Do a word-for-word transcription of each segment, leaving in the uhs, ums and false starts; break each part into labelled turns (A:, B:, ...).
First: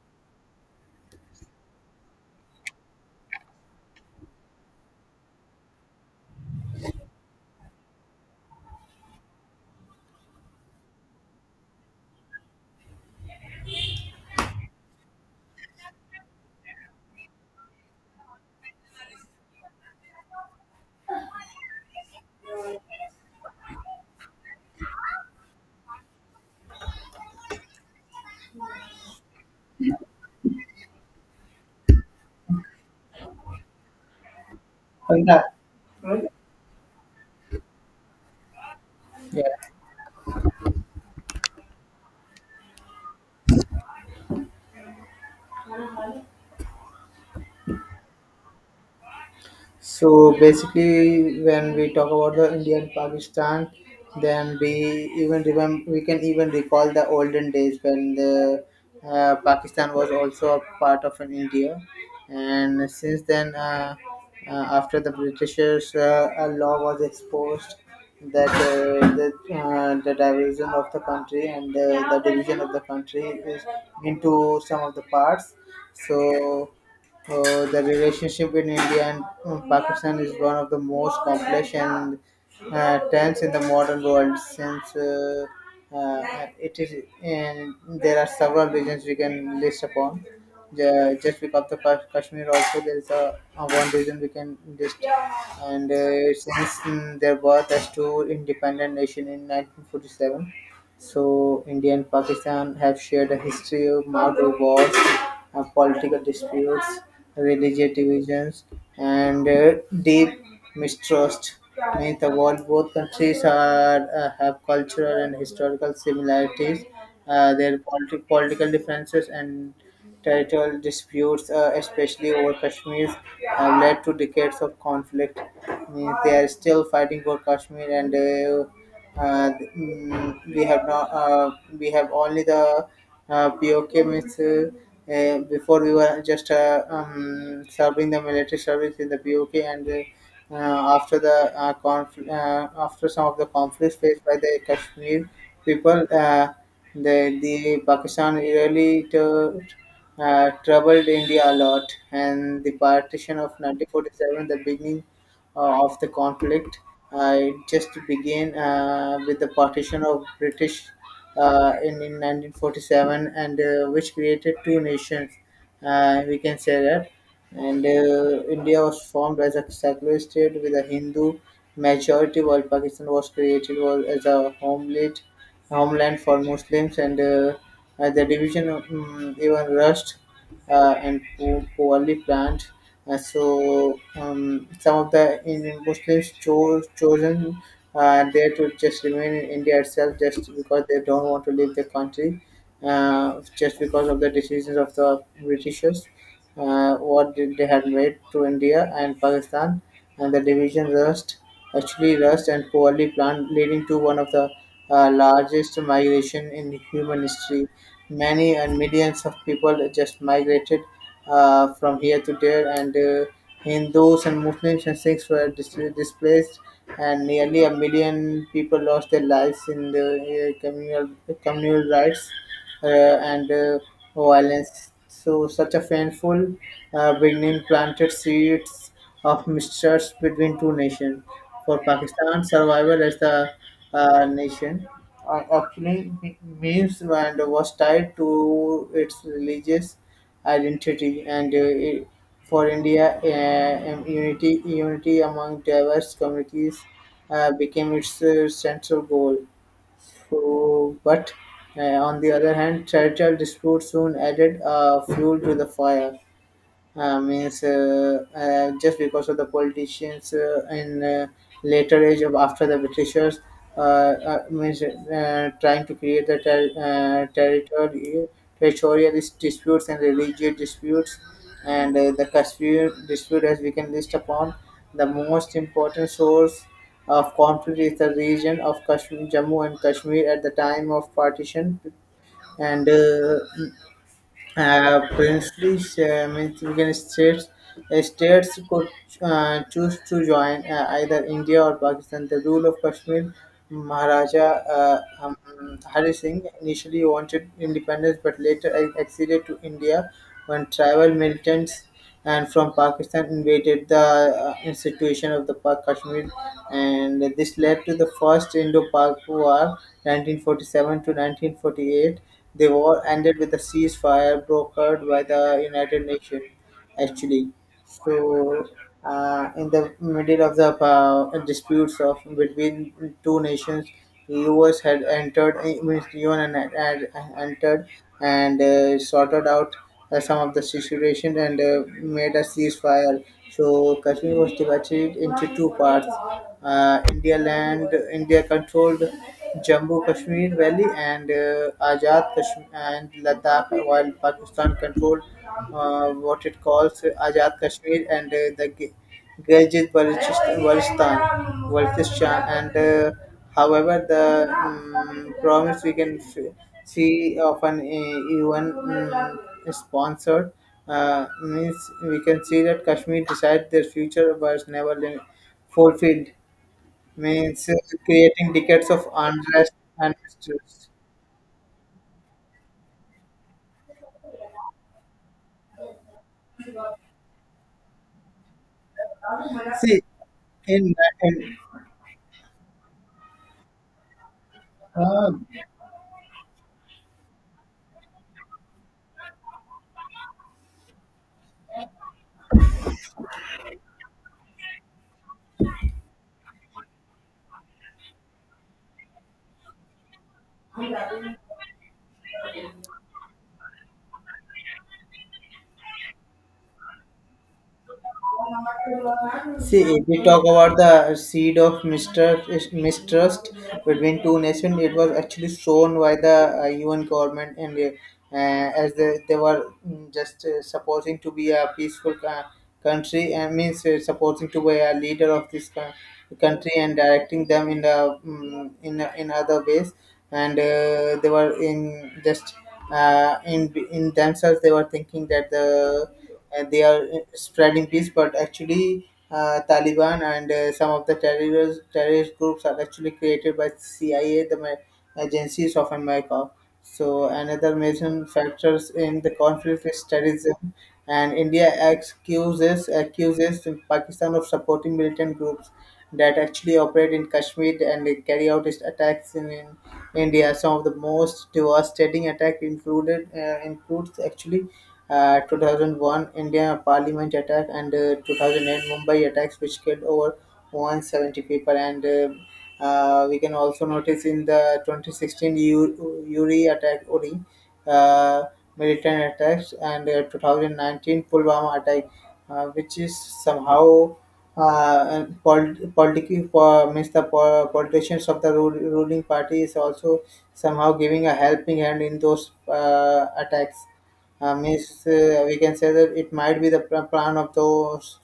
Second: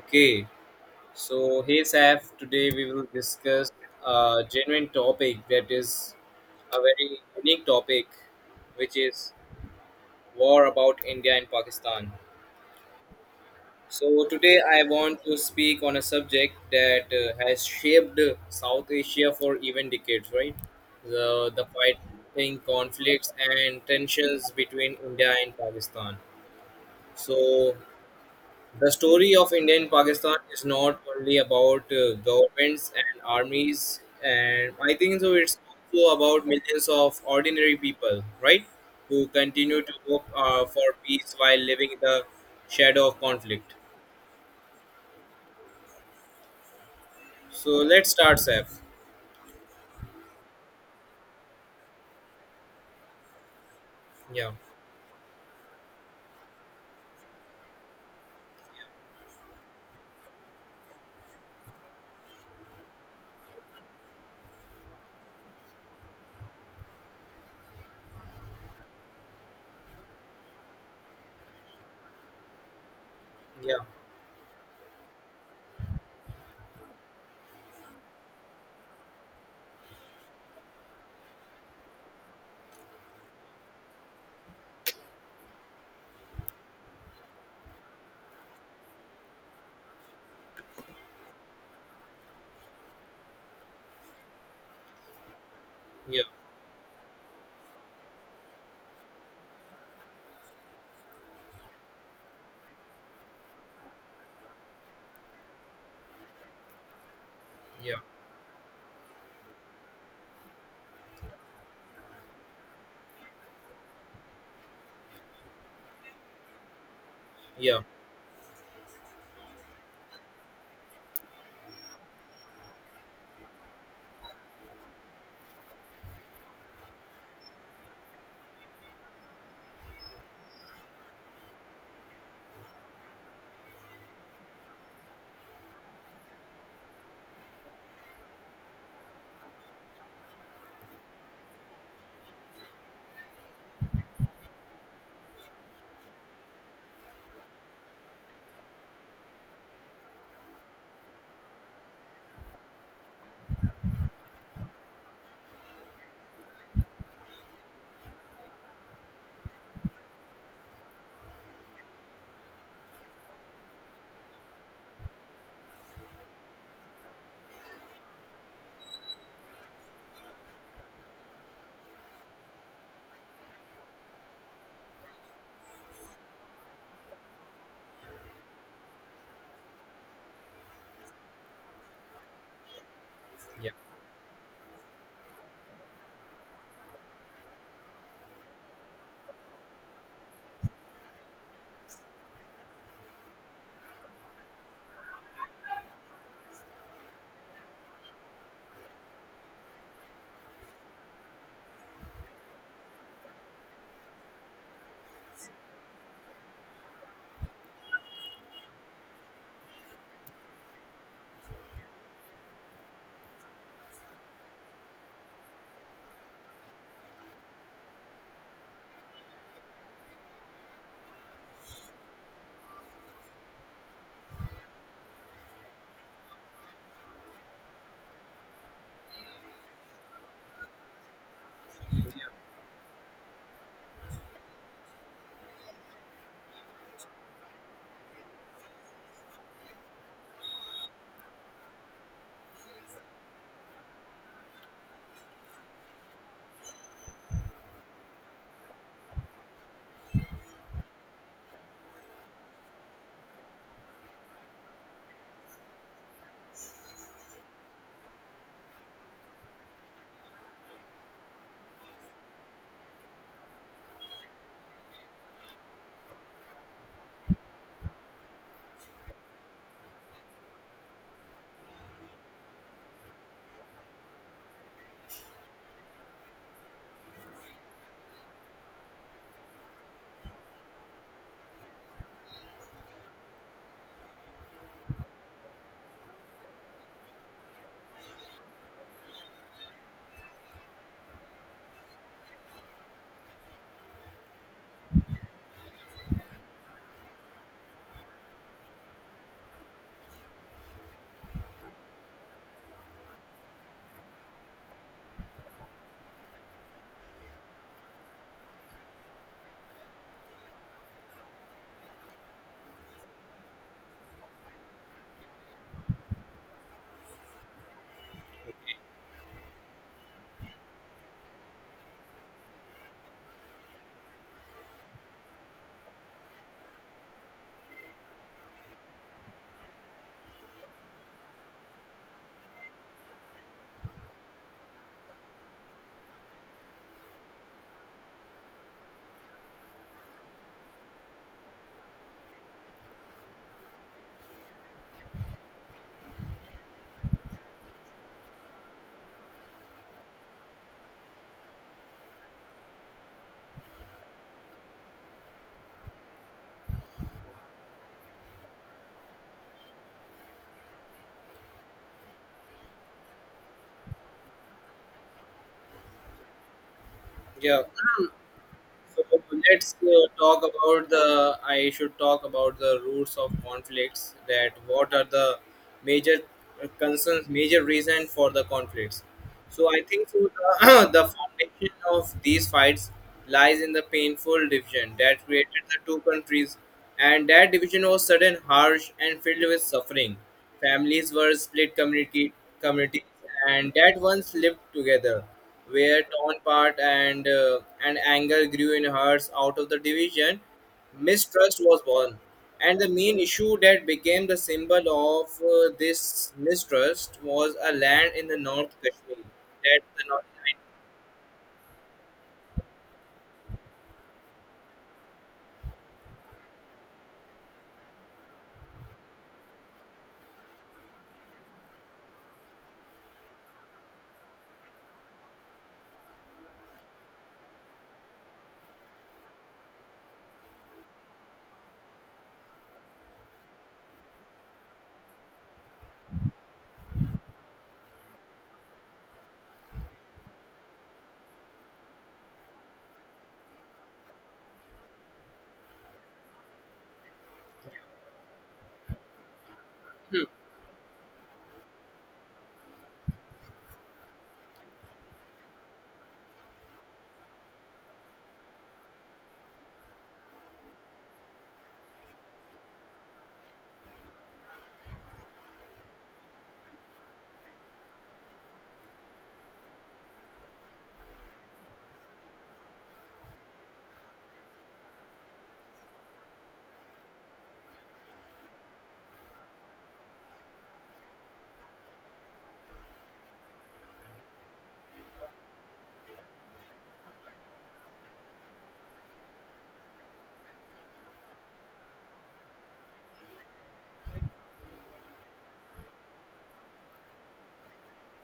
A: Okay, so hey Saf, today we will discuss a genuine topic that is a very unique topic, which is war about India and Pakistan. So today I want to speak on a subject that uh, has shaped South Asia for even decades, right? The the fighting conflicts and tensions between India and Pakistan. So the story of Indian Pakistan is not only about uh, governments and armies, and I think so.
B: Punjab.
A: It's also about millions of ordinary people, right, who
B: Yeah.
A: continue to hope uh, for peace while living in the shadow of conflict. So let's start, Saf.
B: So basically, when we talk about the India and Pakistan,
A: Yeah,
B: then we even remember we can even recall the olden days when the uh, Pakistan was also a part of an India, and since then, uh, uh, after the Britishers, uh, a law was exposed that uh, the uh, the division of the country and uh, the division of the country is
A: yeah,
B: into some of the parts. So. Uh, the relationship in India and uh, Pakistan is one of the most complex and uh, tense in the modern world since uh, uh, it is and there are several regions we can list upon Ju- just because of the Kash- Kashmir. Also there is a, a one region we can list, and
A: yeah,
B: uh, since mm, their birth as two independent nation in nineteen forty-seven, so India and Pakistan have shared a history of multiple wars, uh, political disputes, religious
A: yeah,
B: divisions, and uh, deep mistrust. In the world, both countries are, uh, have cultural and historical similarities. Uh, their
A: yeah,
B: politi- political differences and territorial disputes, uh, especially over Kashmir, have led to decades of conflict. Means they are still fighting for Kashmir, and uh, uh, mm, we have not. Uh, we have only the uh, B O K Ms. Uh, uh, before, we were just uh, um, serving the military service in the B O K, and uh, uh, after the uh, conf- uh, after some of the conflicts faced by the Kashmir people, uh, the, the Pakistan really to, uh, troubled India a lot. And the partition of nineteen forty-seven, the beginning uh, of the conflict. Uh, it just began uh, with the partition of British, uh, in, in nineteen forty-seven, and uh, which created two nations. Uh, we can say that. And uh, India was formed as a secular state with a Hindu majority, while Pakistan was created was, as a homeland homeland for Muslims, and uh, uh, the division um, even rushed uh, and po- poorly planned. Uh,
A: yeah,
B: so um, some of the Indian Muslims chose chosen uh, there to just remain in India itself, just because they don't want to leave the country, uh, just because of the decisions of the Britishers uh, what did they had made to India and Pakistan, and the division rust, actually rust and poorly planned, leading to one of the uh, largest migration in human history. Many and millions of people just migrated uh, from here to there, and uh, Hindus and Muslims and Sikhs were dis- displaced, and nearly a million people lost their lives in the uh, communal communal riots uh, and uh, violence. So, such a painful uh, beginning planted seeds of mistrust between two nations. For Pakistan, survival as the uh, nation uh, actually me- means and was tied to its religious identity, and uh, it, for India, uh, um, unity unity among diverse communities uh, became its uh, central goal. So, but uh, on the other hand, territorial disputes soon added uh, fuel to the fire, uh, means uh, uh, just because of the politicians uh, in uh, later age of after the Britishers, uh, uh, means uh, trying to create the ter- uh, territory territorial dis- disputes and religious disputes, and uh, the Kashmir dispute. As we can list upon, the most important source of conflict is the region of Kashmir, Jammu and Kashmir. At the time of partition and uh, uh, princely uh, means we can states uh, states could uh, choose to join uh, either India or Pakistan. The rule of Kashmir, Maharaja uh, um, Hari Singh initially wanted independence but later ac- acceded to India when tribal militants and from Pakistan invaded the uh, institution of the Pa- Kashmir, and this led to the first Indo-Pak War, nineteen forty-seven to nineteen forty-eight. The war ended with a ceasefire brokered by the United Nations, actually. So, uh, in the middle of the uh, disputes of between two nations, U S had entered, I mean, U N had, had entered and uh, sorted out uh, some of the situation and uh, made a ceasefire. So Kashmir was divided into two parts. Uh, India land, India controlled Jammu Kashmir Valley and uh, Azad Kashmir and Ladakh, while Pakistan controlled uh, what it calls Azad Kashmir and uh, the Gi- Gilgit, Baltistan, Baltistan, and uh, however the um, promise we can f- see of an uh, U N um, sponsored uh, means we can see that Kashmir decided their future was never li- fulfilled,
A: yeah.
B: means uh, creating decades
A: So
B: of unrest
A: let's uh,
B: and
A: talk about
B: mistrust.
A: the. I should talk about the roots of conflicts. That what are the major uh, concerns, major reason for the conflicts. So I
B: See,
A: think so the,
B: in,
A: the
B: in
A: foundation of these fights lies in the painful division that
B: uh,
A: created the two countries, and that division was sudden, harsh, and filled with suffering. Families were split community, communities, and that once lived together were torn apart, and uh, and anger grew in hearts. Out of the division, mistrust was born, and the main issue that became the symbol of uh, this mistrust was a land in the North Kashmir. That
B: See,
A: the
B: if we
A: North
B: talk about the seed of mistrust, mistrust between two nations, it was actually sown by the uh, U N government, and uh, uh, as they, they were mm, just uh, supposing to be a peaceful uh, country, and means uh, supposing to be a leader of this coun- country and directing them in the mm in in other ways, and uh, they were in just uh, in in themselves they were thinking that the and they are spreading peace, but actually uh, Taliban and uh, some of the terrorist terrorist groups are actually created by C I A, the ma- agencies of America. So another major factors in the conflict is terrorism, and India accuses accuses Pakistan of supporting militant groups that actually operate in Kashmir and they carry out its attacks in, in India. Some of the most devastating attack included uh, includes actually uh, two thousand one India Parliament attack and uh, two thousand eight Mumbai attacks, which killed over one hundred seventy people. And uh, uh, we can also notice in the twenty sixteen U- Uri attack, Uri uh, militant attacks, and uh, twenty nineteen Pulwama attack, uh, which is somehow uh, polit- politically for means the po- politicians of the ru- ruling party is also somehow giving a helping hand in those uh, attacks, uh, means uh, we can say that it might be the pl- plan of those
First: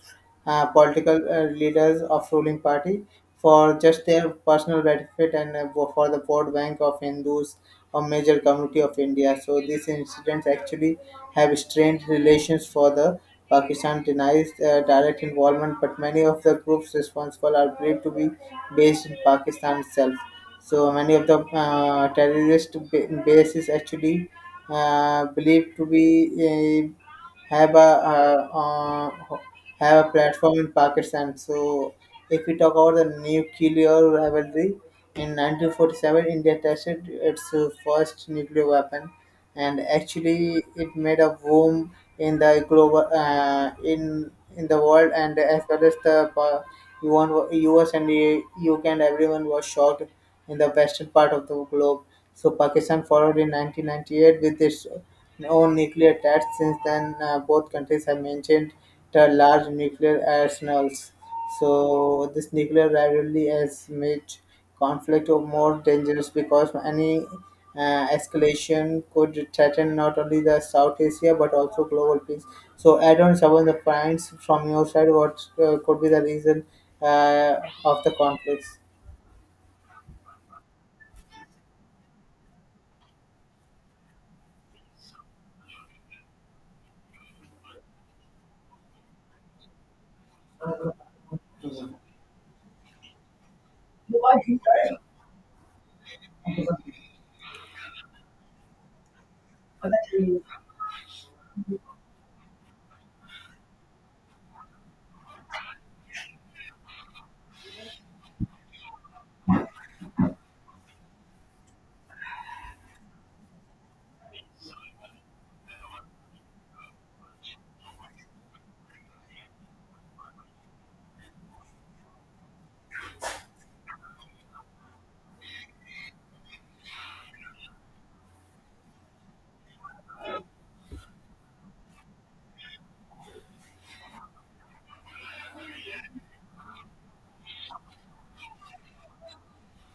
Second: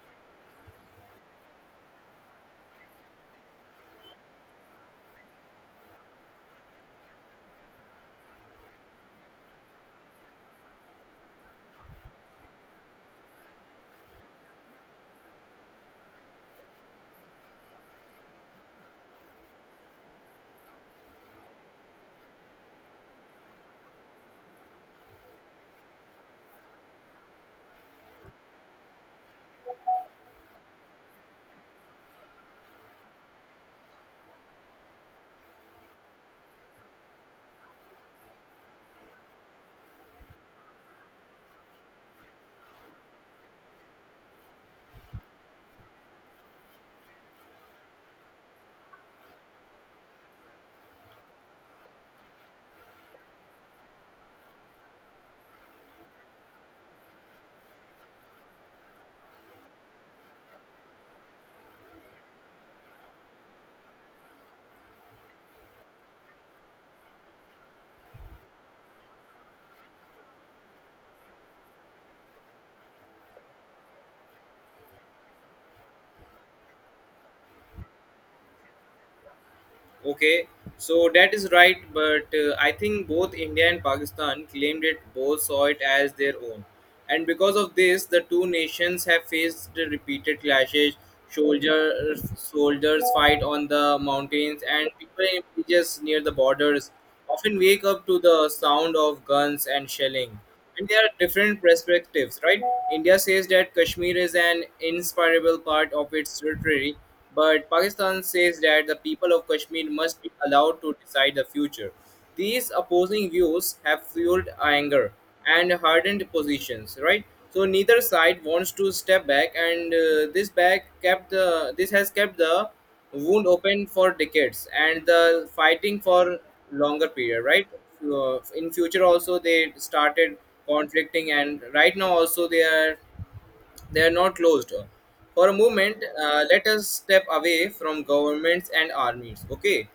B: uh, political uh, leaders of ruling party for just their personal benefit and uh, for the vote bank of Hindus or major community of India. So these incidents actually have strained relations for the Pakistan denies uh, direct involvement, but many of the groups responsible are believed to be based in Pakistan itself. So many of the uh, terrorist ba- base is actually uh, believed to be uh, have a uh, uh, have a platform in Pakistan. So if we talk about the nuclear rivalry, in nineteen forty-seven India tested its uh, first nuclear weapon, and actually it made a boom in the global uh, in in the world and as well as the. pa- U S and uh, U K, and everyone was shocked in the western part of the globe. So Pakistan followed in nineteen ninety-eight with its own nuclear tests. Since then, uh, both countries have maintained the large nuclear arsenals. So this nuclear rivalry has made conflict more dangerous because any uh, escalation could threaten not only the South Asia but also global peace. So add on some of the points from your side. What uh, could be the reason uh, of the conflicts?
A: okay, so that is right, but uh, I think both India and Pakistan claimed it, both saw it as their own. And because of this, the two nations have faced the repeated clashes. Soldiers, soldiers fight on the mountains, and people in villages near the borders often wake up to the sound of guns and shelling, and there are different perspectives, right? India says that Kashmir is an inseparable part of its territory, but Pakistan says that the people of Kashmir must be allowed to decide the future. These opposing views have fueled anger and hardened positions, right? So neither side wants to step back, and uh, this back kept the this has kept the wound open for decades and the fighting for longer period, right? Uh, in future also they started conflicting, and right now also they are they are not closed. For a moment, uh, let us step away from governments and armies. Okay,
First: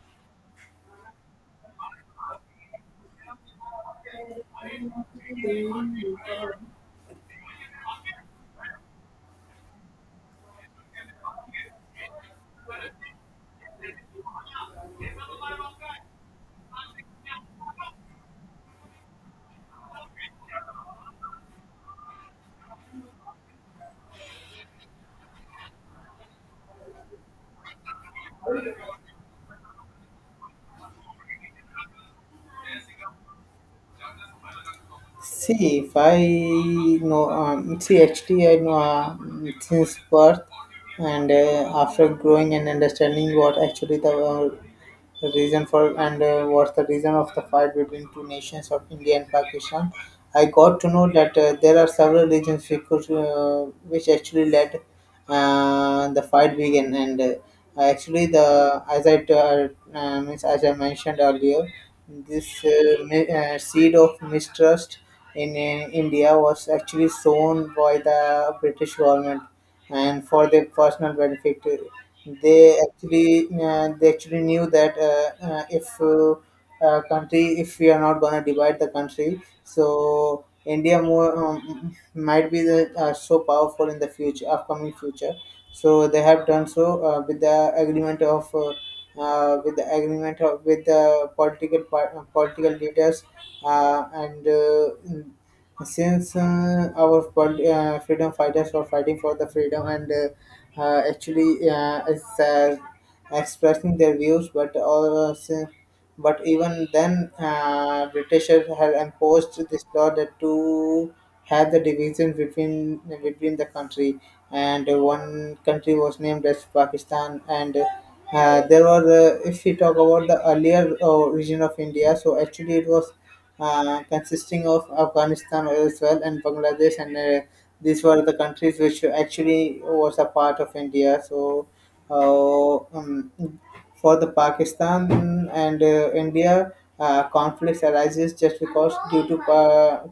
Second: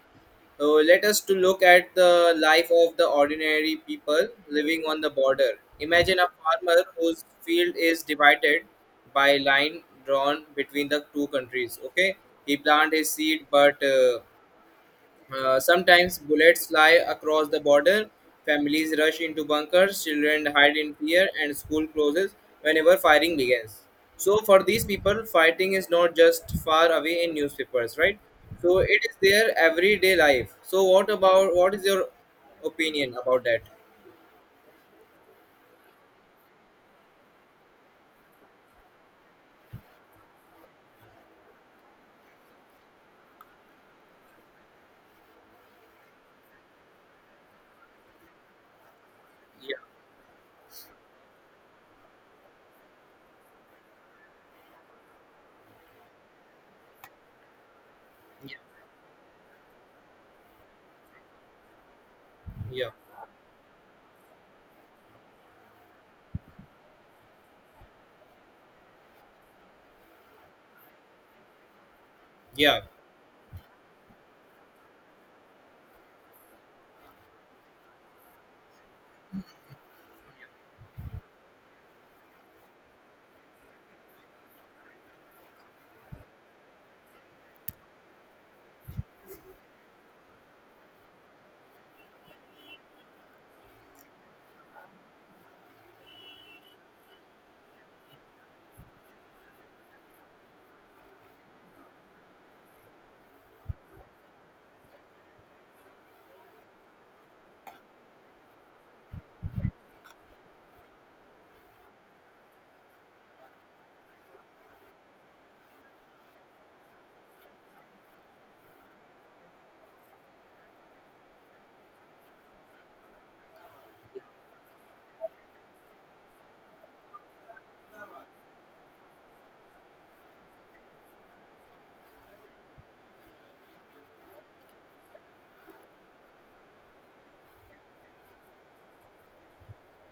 A: so let us to look at the life of the ordinary people living on the border. Imagine a farmer whose field is divided by line drawn between the two countries. Okay, he planted his seed, but uh, uh, sometimes bullets fly across the border, families rush into bunkers, children hide in fear, and school closes whenever firing begins. So, for these people, fighting is not just far away in newspapers, right? So, it is their everyday life. So, what about what is your opinion about that?
B: See, if I know, um, see, actually, I know uh, since birth, and uh, after growing and understanding what actually the uh, reason for and uh, what's the reason of the fight between two nations of India and
A: Yeah,
B: Pakistan, I got to know that uh, there are several reasons we could, uh, which actually led uh, the fight began. And uh, actually
A: yeah,
B: the as I t- uh, uh, means as I mentioned earlier, this
A: yeah,
B: uh, mi- uh, seed of mistrust in uh, India was actually sown by the British government, and for their personal benefit they
A: yeah.
B: actually, uh, they actually knew that uh, uh, if uh, uh, country, if we are not going to divide the country, so india more, um, might be the uh, so powerful in the future upcoming future. So they have done so uh, with the agreement of uh, uh, with the agreement of, with the political par- uh, political leaders, uh, and uh, since uh, our pol- uh, freedom fighters were fighting for the freedom, and uh, uh, actually uh, it's uh, expressing their views, but also, but even then, uh, Britishers had imposed this law that to have the division between between the country, and one country was named as Pakistan. And uh, there was, uh, if we talk about the earlier uh, region of India, so actually it was uh, consisting of Afghanistan, as well, and Bangladesh, and uh, these were the countries which actually was a part of India. So, uh, um, for the Pakistan and uh, India, uh, conflicts arises just because due to uh,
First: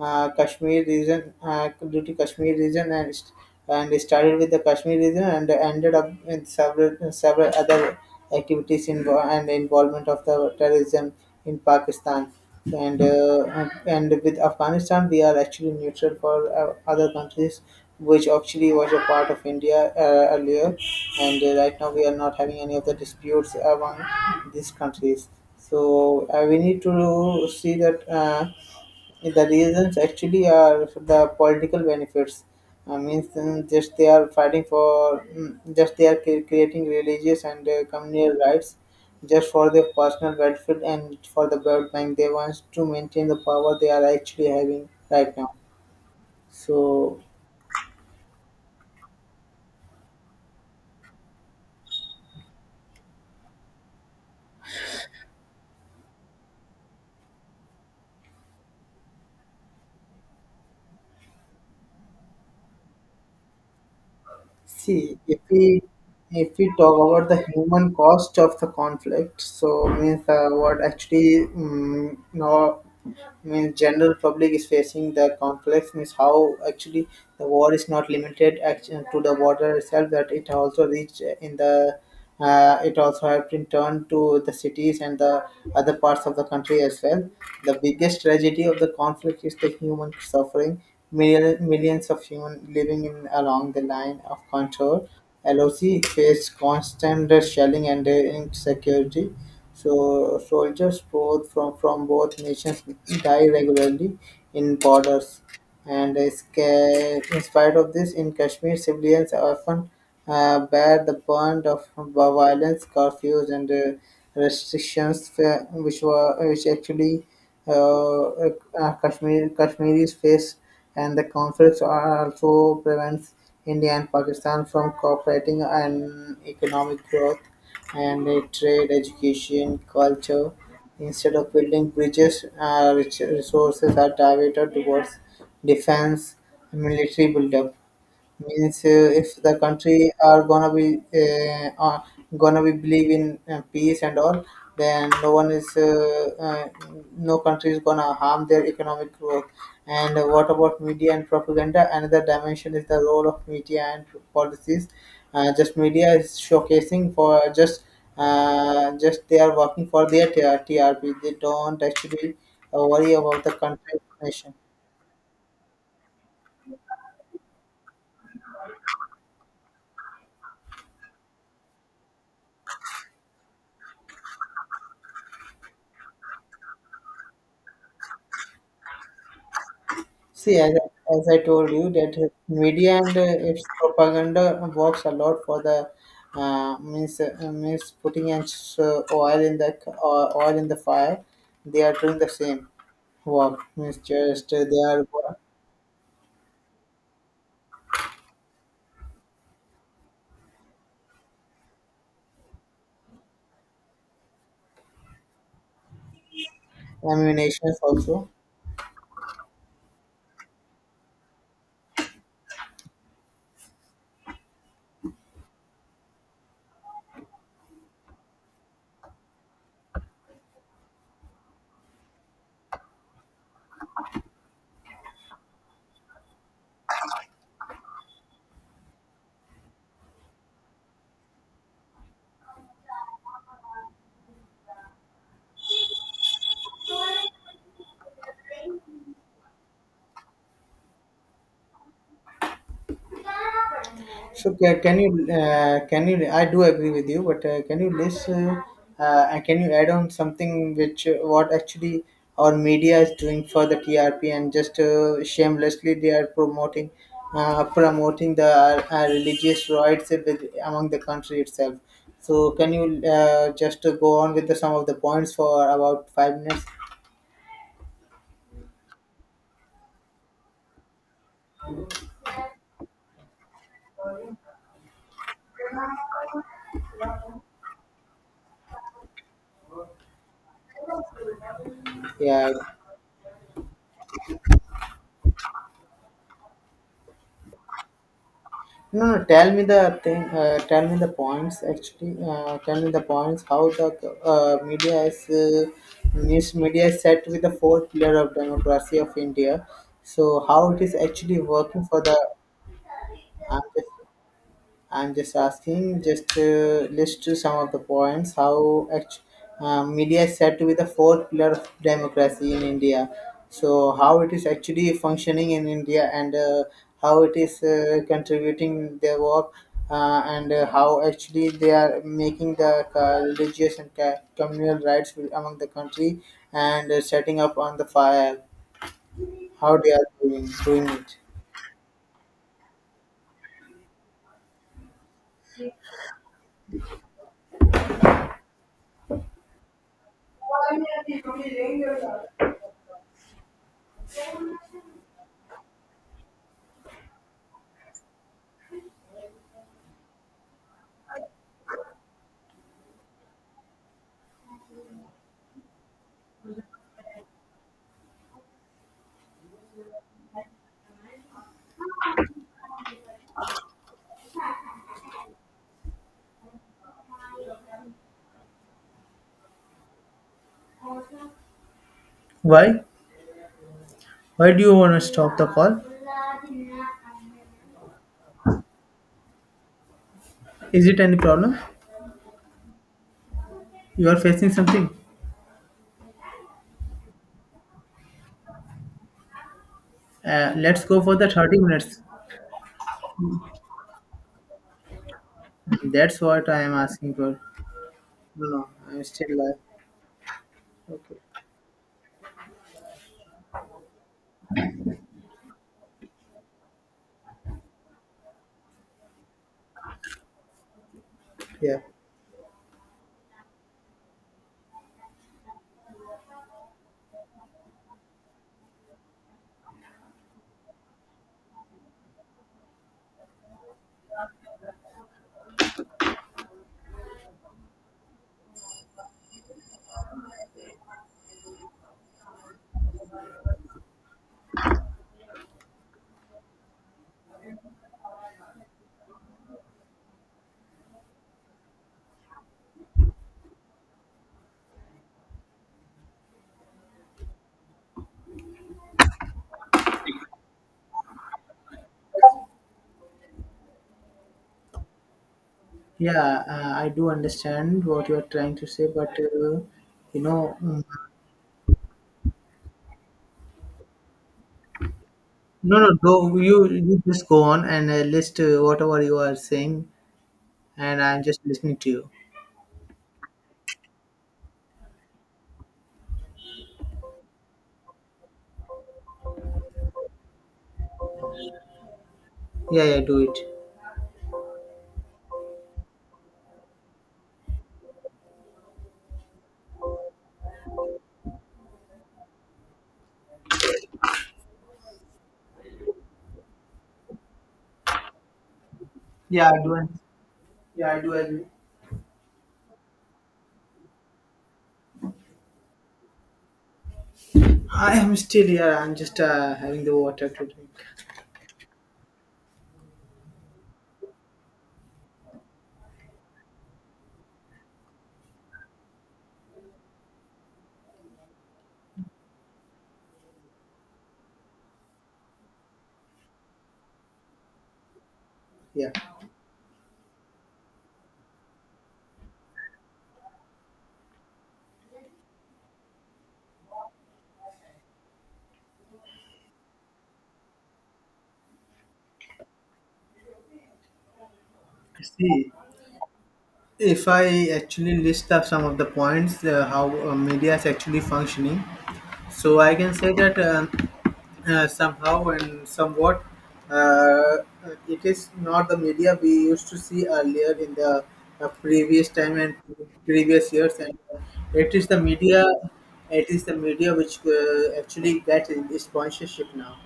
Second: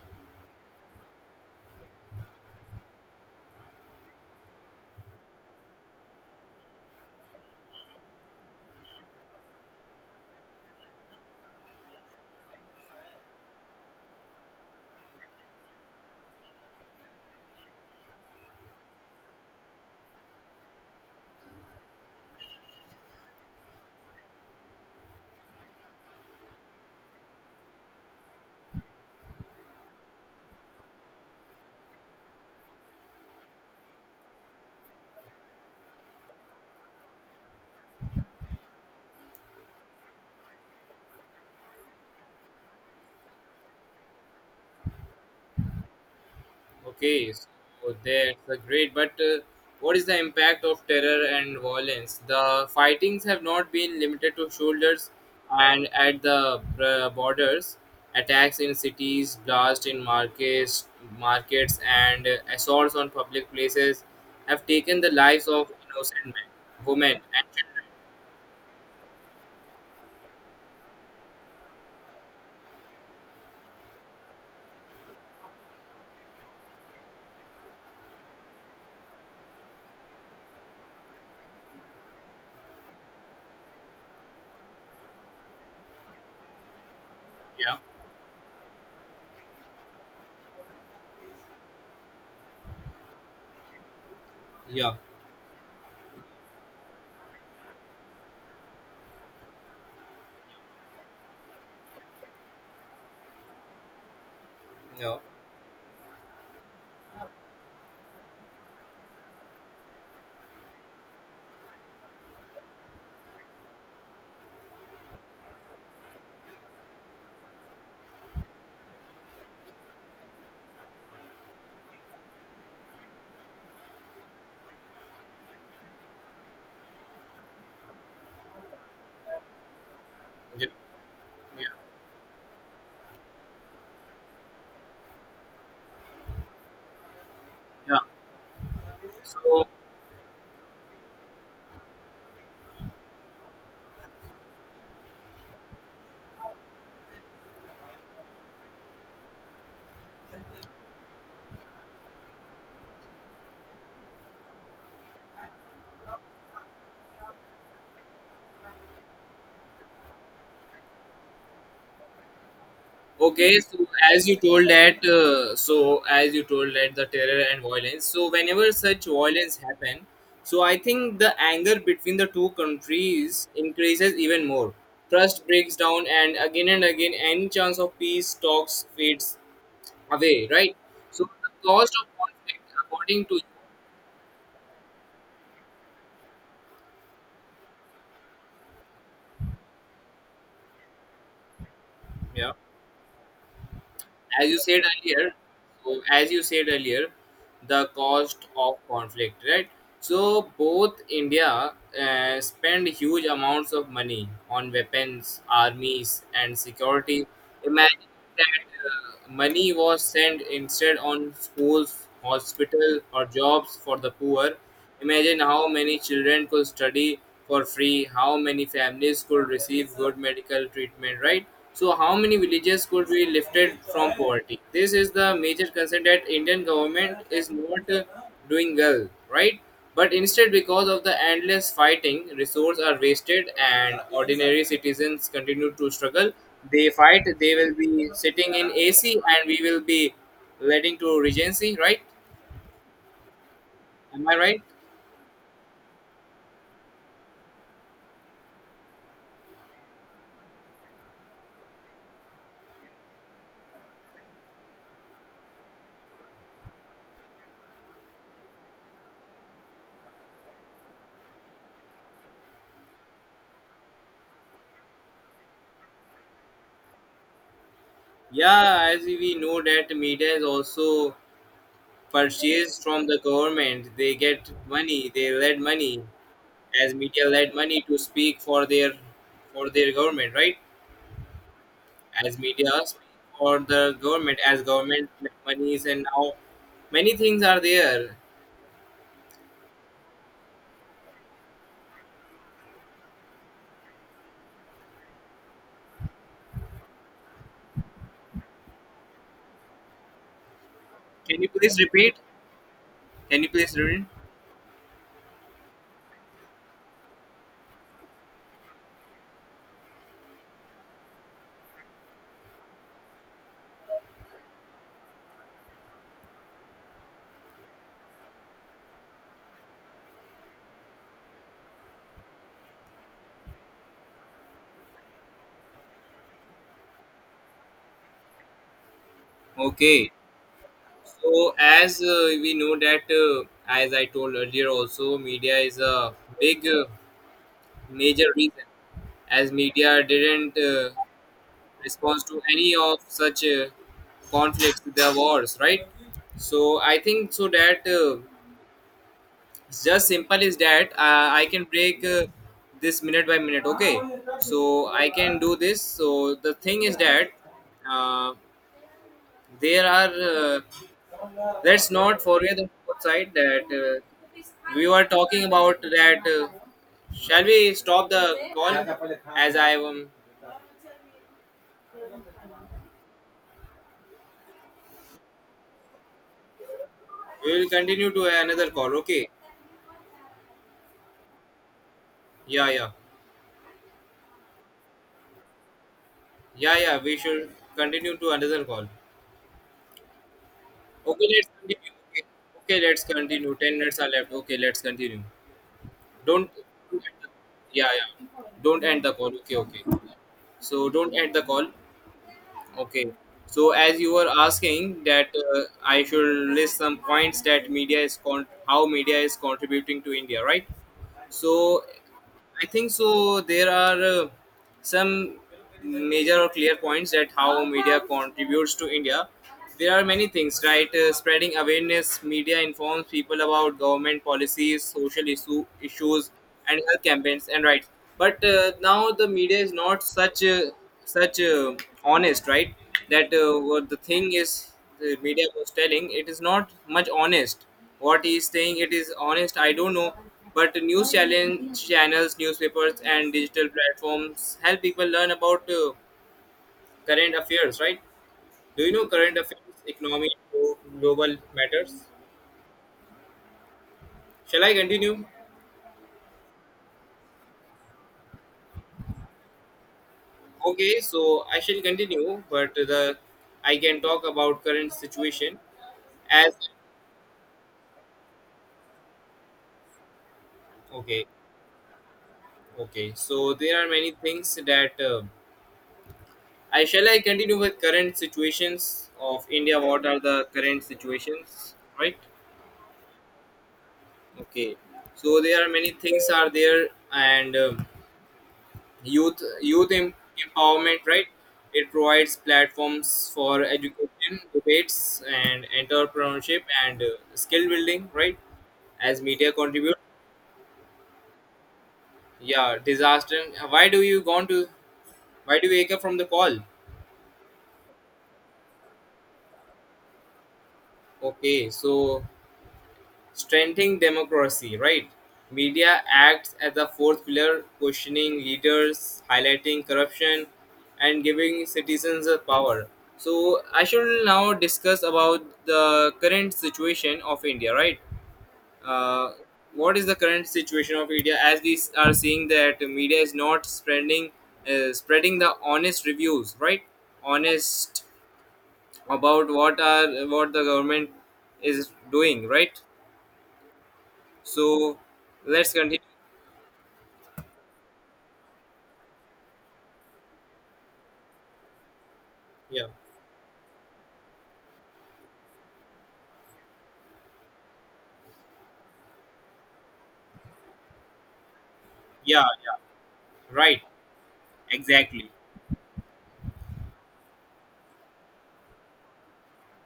B: uh, Kashmir region uh, due to Kashmir region and st- and it started with the Kashmir region and ended up in several several other activities invo- and involvement of the terrorism in Pakistan. And uh, and with Afghanistan we are actually neutral for uh, other countries which actually was a part of India uh, earlier, and uh, right now we are not having any of the disputes among these countries. so uh, we need to see that. Uh, the reasons actually are the political benefits. I mean, mm, just they are fighting for, mm, just they are cre- creating religious and uh, communal rights, just for their personal benefit and for the World Bank. They want to maintain the power they are actually having right now. So.
A: Okay, so that's a great. But uh, what is the impact of terror and violence? The fightings have not been limited to shoulders and at the uh, borders. Attacks in cities, blasts in markets, markets, and uh, assaults on public places have taken the
B: See, if
A: lives of
B: we
A: innocent men,
B: if we talk
A: women,
B: about the
A: and children.
B: human cost of the conflict, so means uh, what actually mm no, means general public is facing the conflict, means how actually the war is not limited action to the water itself, that it also reached in the uh, it also has been turned to the cities and the other parts of the country as well.
A: Yeah,
B: The biggest tragedy of the conflict is the human suffering. Mil- millions of humans living in along the line of
A: yeah,
B: control. L O C faced constant shelling and uh, insecurity. So soldiers both from, from both nations die regularly in
A: yeah,
B: borders. And is- in spite of this, in Kashmir, civilians often uh, bear the brunt of violence, curfews, and uh, restrictions, uh, which were which actually uh, uh, Kashmir, Kashmiris face, and the conflicts are also prevents India and Pakistan from cooperating on economic growth and uh, trade, education, culture.
A: yeah,
B: Instead of
A: yeah,
B: building bridges, uh, res- resources are diverted towards defense, military buildup.
A: yeah.
B: Means uh, if the
A: So
B: country are gonna be uh, uh, gonna be believe in uh, peace and all, then no one is uh, uh, no country is gonna harm their economic growth. And what about media and propaganda? Another dimension is the role of media and policies. Uh, just media is showcasing for just uh, just they are working for their T R- trp, they don't actually uh, worry about the
A: okay, so
B: country
A: as you
B: nation.
A: told that, uh, so as you told that the terror and violence. So whenever such violence happen, so I think the anger between the two countries increases even more. Trust breaks down, and again and again, any chance of peace talks fades away.
B: See, as,
A: Right.
B: I-
A: So
B: as I
A: the
B: told you,
A: cost of
B: that uh,
A: conflict,
B: media and
A: according to
B: uh,
A: you,
B: its propaganda works a lot for the uh, means uh, means putting in s- uh, oil in the c- uh, oil in the fire. They are doing the
A: yeah,
B: same work. Means
A: as
B: just
A: you
B: uh,
A: said
B: they are
A: earlier, so as you said earlier, the cost of conflict, right? So both India uh, spend huge amounts of money on weapons, armies, and security.
B: ammunitions
A: Imagine
B: also.
A: that uh, money was sent instead on schools, hospital, or jobs for the poor. Imagine how many children could study for free, how many families could receive good medical treatment, right? So how many villages could be lifted from poverty? This is the major concern that Indian government is not uh, doing well, right? But instead, because of the endless fighting, resources are wasted and ordinary citizens continue to struggle. They fight, they will be sitting in A C and we will be letting to regency, right? Am I
B: So
A: right?
B: ca- can you uh, can you? I do agree with you, but uh, can you list uh, uh, and can you add on something which uh, what actually our media is doing for the T R P and just uh, shamelessly they are promoting uh, promoting the uh, religious rights with, among the country itself. So can you uh, just uh, go on with the, some of the points for about five minutes?
A: Yeah, as we know that media is also purchased from the government. They get money, they lend money, as media lend money to speak for their for their government, right? As
B: Yeah.
A: media speak for the government, as government lend monies and now many things are there.
B: No, no, tell me the thing, uh, tell me the points actually, uh, tell me the points how the uh, media is, uh, news media is set with the fourth pillar of democracy of India. So how it is actually
A: Can you please
B: working for
A: repeat?
B: the.
A: Can you
B: I'm
A: please
B: just
A: repeat?
B: I'm just asking, just uh, list some of the points how act- uh, media is said to be the fourth pillar of democracy in India. So, how it is actually functioning in India, and uh, how it is uh, contributing their work uh, and uh, how actually they are making the uh, religious and ca- communal rights among the country and uh, setting up on the fire, how they are
A: Okay.
B: doing, doing it.
A: So as uh, we know that, uh, as I told earlier, also media is a big. Uh, major reason, as media didn't uh, respond to any of such uh, conflicts, the wars, right? So I think so that uh, just simple is that uh, I can break uh, this minute by minute. Okay, so I can do this. So the thing is that. Uh, there are, uh, let's not forget the flip side that uh, we were talking about that. Uh, shall we stop the call? As I um,
B: Why? Why do you want to stop the call?
A: we will continue to another call. Okay.
B: Is it any problem?
A: Yeah, yeah,
B: You are facing something.
A: yeah, yeah. We should continue to another call.
B: Uh, let's go for
A: Okay,
B: the
A: let's
B: thirty
A: continue.
B: minutes.
A: Okay, okay, let's continue. Ten minutes are left. Okay, let's continue.
B: That's what
A: Don't.
B: I am asking for.
A: Yeah, yeah.
B: No, no,
A: Don't end
B: I'm
A: the
B: still
A: call.
B: live.
A: Okay, okay. So don't
B: Okay.
A: end the call. Okay. So as you were asking that uh, I should list some points that media is con- how media is contributing to India, right?
B: Yeah.
A: So I think so. There are uh, some major or clear points that how media contributes to India. There are many things, right? Uh, spreading awareness, media informs people about government policies, social issue, issues, and health campaigns and rights. But uh, now the media is not such uh, such uh, honest, right? That uh, what the thing is, the media was telling it is not much honest, what he's saying, it is honest, I don't know. But the news challenge channels, newspapers, and digital platforms help people learn about uh, current affairs, right? Do you know current affairs, economy, glo- global matters? Shall I continue?
B: Yeah, uh, I do understand what you are trying to say, but uh, you know, mm,
A: Okay, so I shall continue, but the I can talk about current situation
B: no, no, go.
A: as
B: You, you just go on and uh, list uh, whatever you are saying, and I'm
A: okay,
B: just listening to you.
A: okay, so there are many things that uh, I shall I continue with current situations of India. What are the current situations, right?
B: Yeah, yeah, do it.
A: Okay, so there are many things are there, and um youth youth em- empowerment, right? It provides platforms for education, debates, and entrepreneurship and uh, skill building, right? As
B: Yeah,
A: media
B: I do.
A: contribute,
B: un- Yeah, I do agree.
A: yeah, disaster. Why do you gone to? Why do you wake up from the call?
B: I am still here. I'm just uh, having the water to drink.
A: Okay, so strengthening democracy, right? Media acts as a fourth pillar, questioning leaders, highlighting corruption, and giving citizens the power. So I shall now discuss about the current situation of India, right?
B: Yeah.
A: Uh, what is the current situation of India? As we s- are seeing that media is not spreading, uh, spreading the honest reviews, right? Honest about what are what the government is doing, right? So
B: See,
A: let's continue.
B: if I actually list up some of the points, uh, how uh, media is actually functioning, so I
A: Yeah,
B: can say that um, uh, somehow and somewhat uh, it is not the media we used to see earlier in the uh, previous
A: yeah,
B: time and previous years,
A: right,
B: and uh, it is the
A: exactly.
B: media. It is the media which uh, actually gets sponsorship now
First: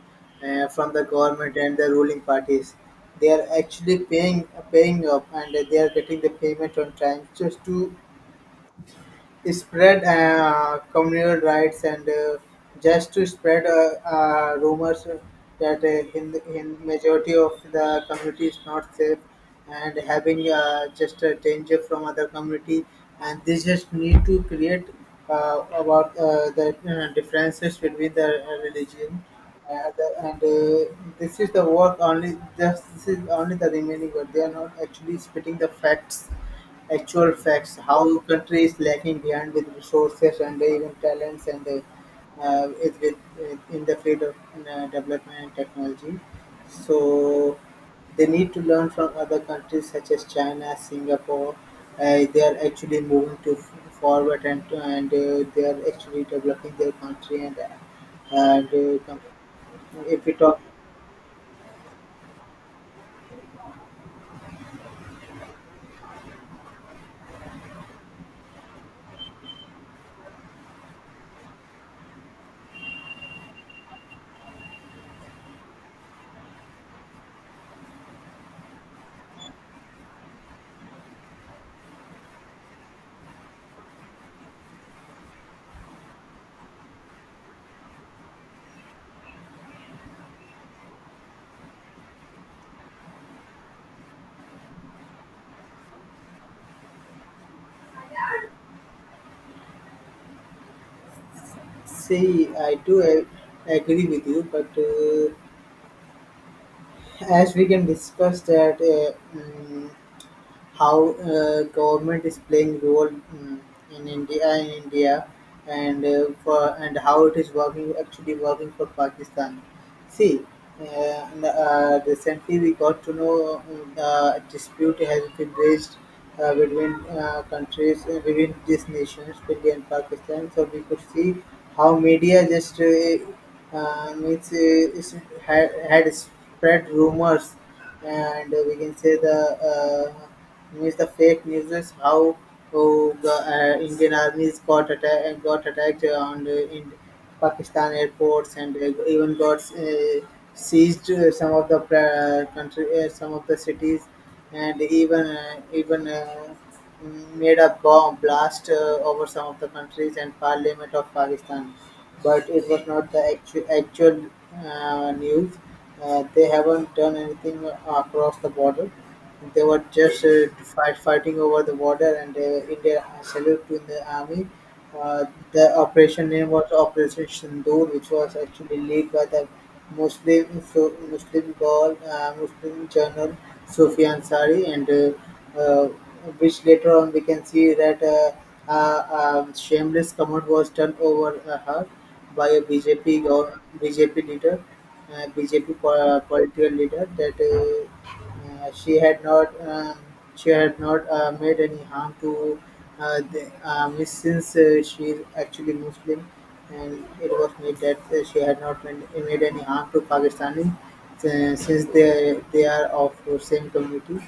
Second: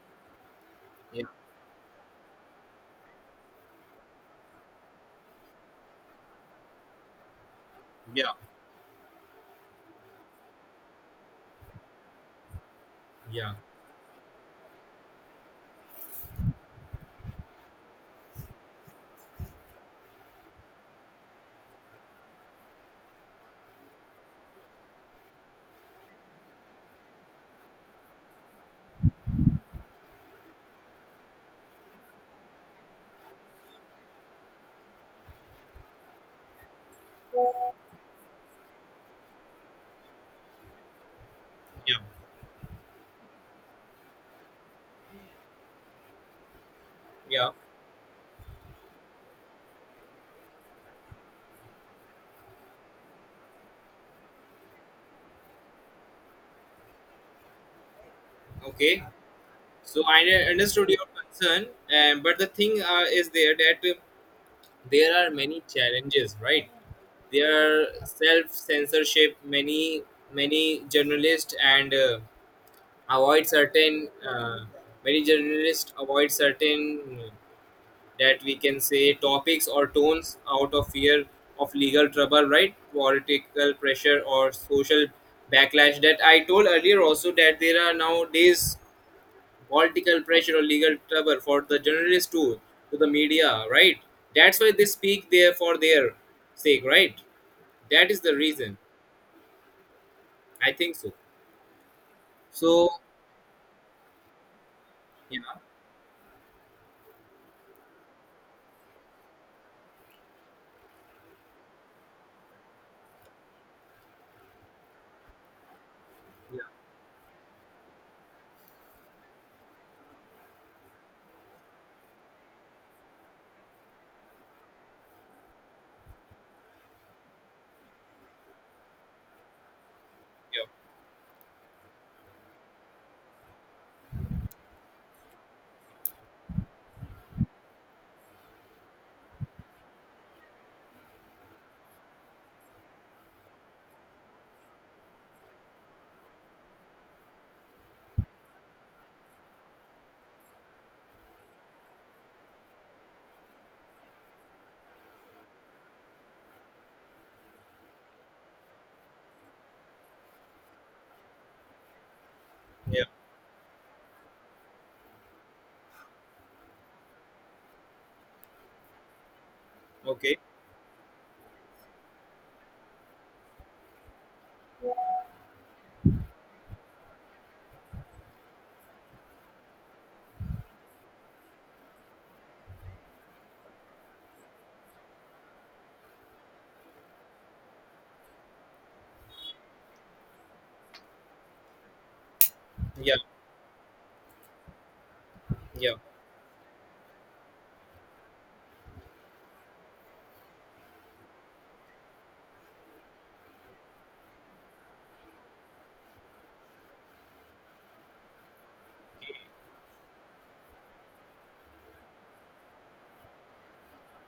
B: uh, from the
A: Yeah.
B: government and the ruling parties. They are actually paying paying up, and they are getting the payment on time just to
A: Yeah,
B: spread uh, communal rights and uh, just to
A: yeah,
B: spread uh, uh, rumors that uh, in, in majority of the community is not safe and having uh, just a danger from other community, and they just need to create uh, about uh, the uh, differences between the uh, religion, and, and uh, this is the work only, just this is only the remaining work. They are not actually spitting the facts, actual facts, how country is lacking behind with resources and even talents and uh,
A: yeah,
B: uh, it, it, it, in the field of uh, development and technology.
A: yeah,
B: So they need to learn from other countries such as China, Singapore. Uh, they are actually moving to f- forward, and and uh, they are actually developing their country and uh, and
A: okay,
B: uh, com-
A: so I
B: if we talk.
A: understood your concern, and but the thing uh, is there that uh, there are many challenges, right? There are self censorship, many many journalists and uh, avoid certain uh, many journalists avoid certain that we can say topics or tones out of fear of legal trouble, right? Political pressure or social backlash. That I told earlier also that there are nowadays political pressure or legal trouble for the journalists too, to the media, right? That's why they speak there for their sake, right? That is the reason. I think so.
B: See, I
A: So
B: do uh, agree with you, but uh,
A: yeah,
B: as we can discuss that. Uh, mm, how uh, government is playing role, mm, in India in India and uh,
A: yeah,
B: for and how it is working, actually working for Pakistan. See, uh, n- uh, recently we got to know, mm, uh, a dispute has been raised uh, between uh, countries uh, between these nations, India and Pakistan.
A: yeah,
B: So we could see how media just uh, uh, means uh, it's had, had spread rumors, and we can say the uh, means the fake news is how, oh, the uh, Indian armies got attacked uh, got attacked on the, in Pakistan airports, and uh, even got uh, seized uh, some of the pra- country uh, some of the cities, and even uh, even uh, made a bomb blast uh, over some of the countries and parliament of Pakistan. But it was
A: yeah.
B: not the actual actual uh, news. Uh, they haven't done anything uh, across the border. They were just
A: Okay,
B: uh, fight, fighting over the border, and uh, India salute to the army. Uh, the operation name was Operation Sindoor, which was actually led by the Muslim so Muslim Gaul, uh, Muslim journal Sufi Ansari, and uh, uh, which later on we can see that uh, uh, uh, shameless comment was turned over uh, her by a
A: yeah,
B: B J P or B J P leader, uh, BJP po-
A: yeah.
B: uh, political leader that uh, uh, she had not um, she had not uh, made any harm to uh, the, uh, Miss, since uh, she is actually Muslim, and it was made that uh, she had not made, made any harm to Pakistani, uh, since they they are of the same community.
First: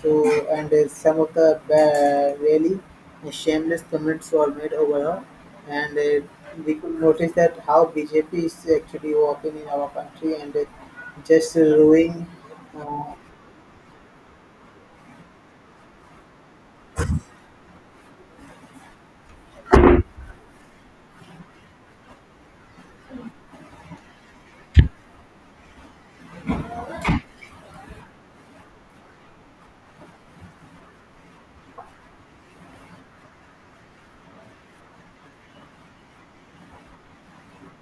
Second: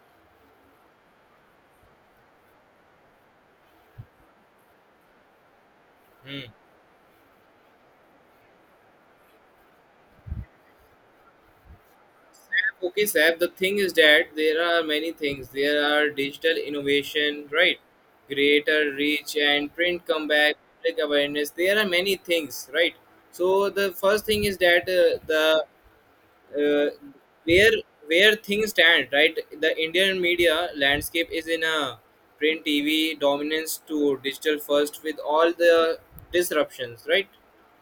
B: So, and uh, some of the uh, really shameless comments were made over her, and uh,
A: Hmm.
B: we could notice that how B J P is actually working in our country and uh, just ruining
A: Okay,
B: uh,
A: Sab, the thing is that there are many things. There are digital innovation, right? Greater reach and print comeback, public awareness. There are many things, right? So the first thing is that uh, the uh, where where things stand, right? The Indian media landscape is in a print TV dominance to digital first with all the disruptions, right?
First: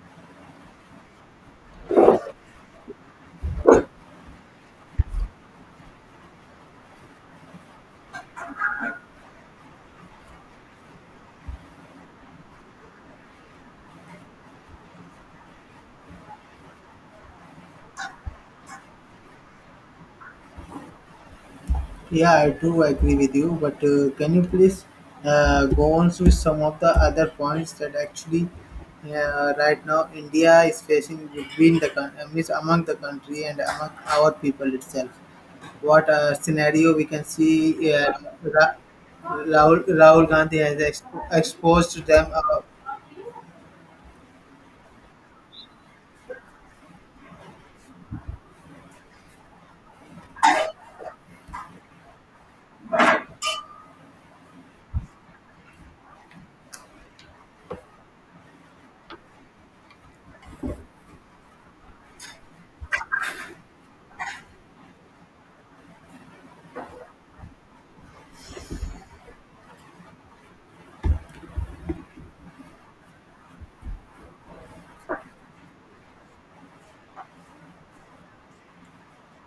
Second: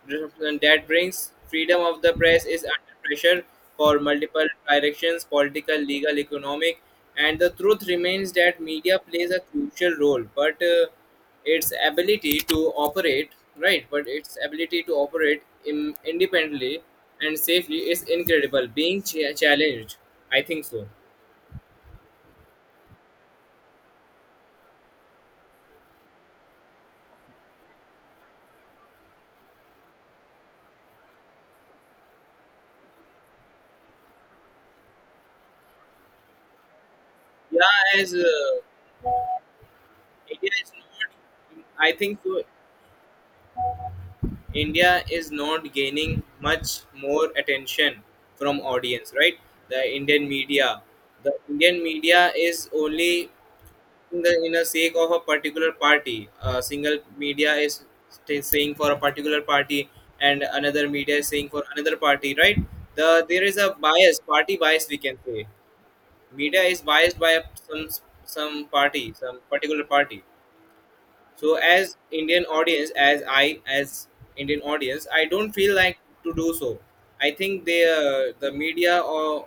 A: Disruption that brings freedom of the press is under pressure for multiple directions, political, legal, economic, and the truth remains that media plays a crucial role, but uh, its ability to operate right but its ability to operate in, independently and safely is incredible being ch- challenged, I think so.
B: Yeah, I do agree with you, but uh, can you please uh, go on with some of the other points that actually uh, right now India is facing between the coun- uh, means among the country and among our people itself? What uh, scenario we can see?
A: Yeah,
B: Uh,
A: as uh,
B: Ra- Rahul, Rahul
A: India
B: Gandhi
A: is
B: has ex-
A: not I
B: exposed
A: think
B: them.
A: so
B: Uh,
A: India is not gaining much more attention from audience, right? The indian media the indian media is only in the in a sake of a particular party. A single media is st- saying for a particular party, and another media is saying for another party. Right? The there is a bias, party bias, we can say. Media is biased by some some party, some particular party. So as Indian audience, as I as Indian audience, I don't feel like to do so. I think they uh, the media or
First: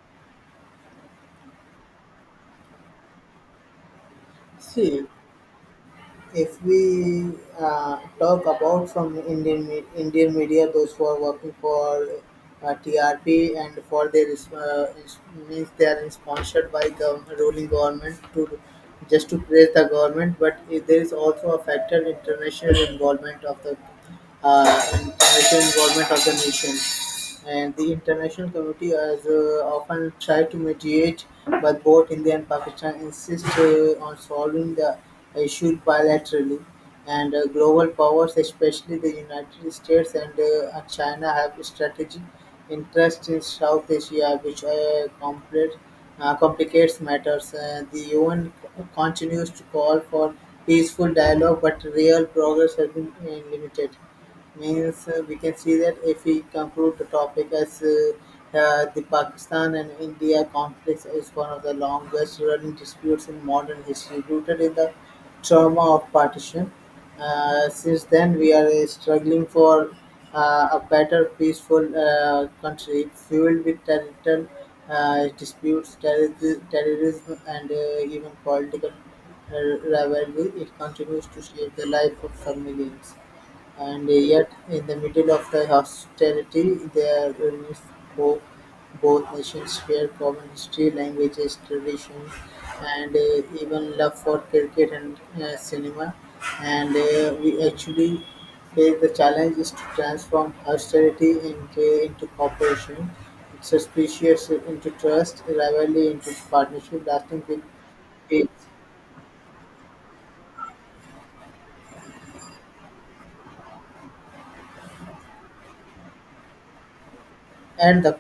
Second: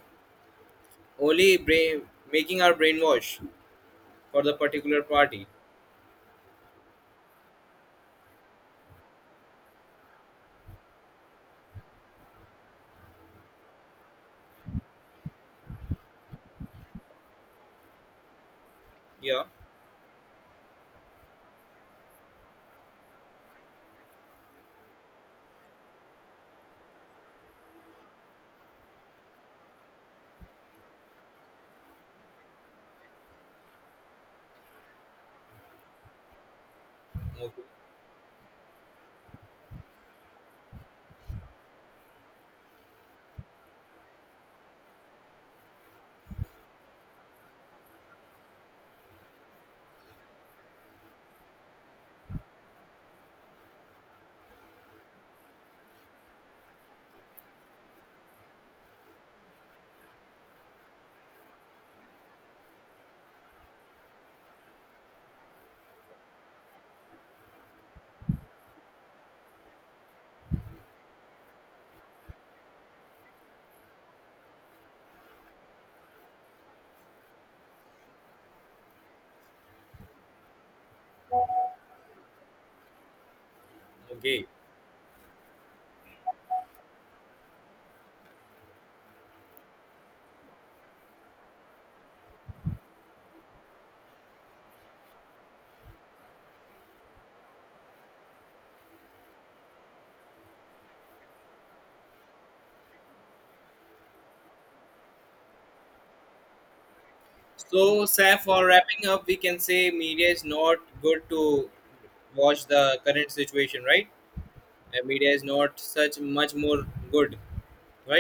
A: only brain making our brainwash for the particular
B: see,
A: party.
B: if we uh, talk about from Indian me- Indian media, those who are working for uh, T R P and for their uh, ins- means they are sponsored by the ruling government to just to
A: Yeah.
B: praise the government, but i- there is also a factor international involvement of the uh, financial involvement of the nation. And the international community has uh, often tried to mediate, but both India and Pakistan insist uh, on solving the issue bilaterally. And uh,
A: Okay.
B: global powers, especially the United States and uh, uh, China, have strategic interest in South Asia, which uh, complicate uh, complicates matters. Uh, the U N continues to call for peaceful dialogue, but real progress has been uh, limited. Means uh, we can see that if we conclude the topic as uh, uh, the Pakistan and India conflict is one of the longest running disputes in modern history, rooted in the trauma of partition. Uh, since then, we are uh, struggling for uh, a better, peaceful uh, country fueled with territorial uh, disputes, terror- terrorism, and uh, even political uh, rivalry. It continues to shape the life of some millions. And
A: Okay.
B: yet, in the middle of the hostility, there remains hope. Both nations share common history, languages, traditions, and uh, even love for cricket and uh, cinema. And uh, we actually face the challenge is to transform hostility into, into cooperation, suspicious into trust, rivalry into partnership, lasting
A: So, Saif,
B: peace,
A: for wrapping up, we can say media is not good to watch the current situation, right? And media is not such much more good,
B: and the
A: right?